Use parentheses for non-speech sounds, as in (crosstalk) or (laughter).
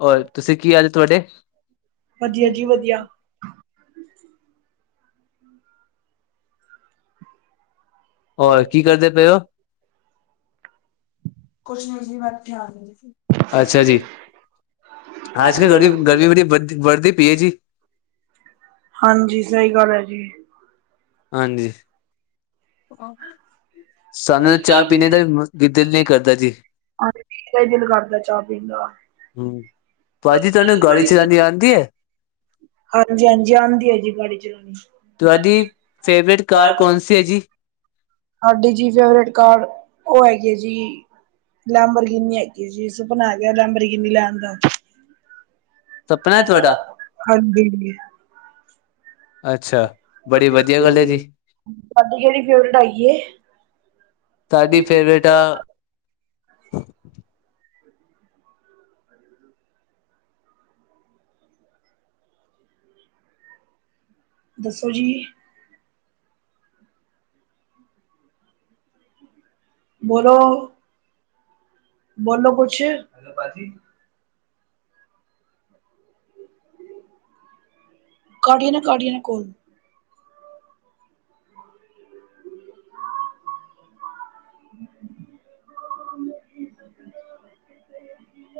ਹੋਰ, ਤੁਸੀਂ ਕੀ ਹਾਲ ਤੁਹਾਡੇ? ਵਧੀਆ ਜੀ ਵਧੀਆ। ਹੋਰ ਕੀ ਕਰਦੇ ਪਏ ਹੋ? ਕੁੱਛ ਨਹੀਂ ਜੀ ਬੈਠੇ ਆ ਜੀ। ਅੱਛਾ ਜੀ, ਆਜ ਕਲ ਗਰਮੀ, ਗਰਮੀ ਬੜੀ ਵਧਦੀ ਪਈ ਹੈ ਜੀ। ਹਾਂਜੀ, ਸਹੀ ਗੱਲ ਹੈ ਜੀ। ਹਾਂਜੀ ਸਾਨੂੰ ਚਾਹ ਪੀਣੇ ਦਾ ਦਿਲ ਨਹੀਂ ਕਰਦਾ ਜੀ। ਹਾਂ ਦਾ (inaudible) ਹੀ ਦਿਲ ਕਰਦਾ ਚਾਹ ਪੀਣ ਦਾ ਹਮ,? ਭਾਜੀ ਤੁਹਾਨੂੰ ਗੱਡੀ ਚਲਾਣੀ ਆਉਂਦੀ ਹੈ ਹਾਂਜੀ, ਹਾਂਜੀ ਆਉਂਦੀ ਆ ਜੀ ਗਾੜੀ ਚਲਾਉਣੀ। ਤੁਹਾਡੀ ਫੇਵਰੇਟ ਕਾਰ ਕੌਣ ਸੀ ਹੈ ਜੀ? ਸਾਡੀ ਜੀ, ਫੇਵਰੇਟ ਕਾਰ ਉਹ ਹੈਗੀ ਹੈ ਜੀ। ਲਾਂਬਰਗਿਨੀ ਹੈਗੀ ਜੀ ਸੁਪਨਾ ਗਿਆ ਲਾਂਬਰਗਿਨੀ ਲੈਣ ਦਾ ਸਪਨਾ ਹੈ ਤੁਹਾਡਾ ਹਾਂਜੀ ਅੱਛਾ ਬੜੀ ਵਧੀਆ ਗੱਲ ਹੈ ਜੀ ਤੁਹਾਡੀ ਕਿਹੜੀ ਫੇਵਰੇਟ ਹੈਗੀ ਏ ਸਾਡੀ ਫੇਵਰੇਟ ਆ ਦੱਸੋ ਜੀ ਬੋਲੋ? ਬੋਲੋ ਕੁਛ। ਕੱਟੀਓ ਨਾ ਕੱਟੀ ਓ ਕਾਲ ਹਮ ਹੂੰ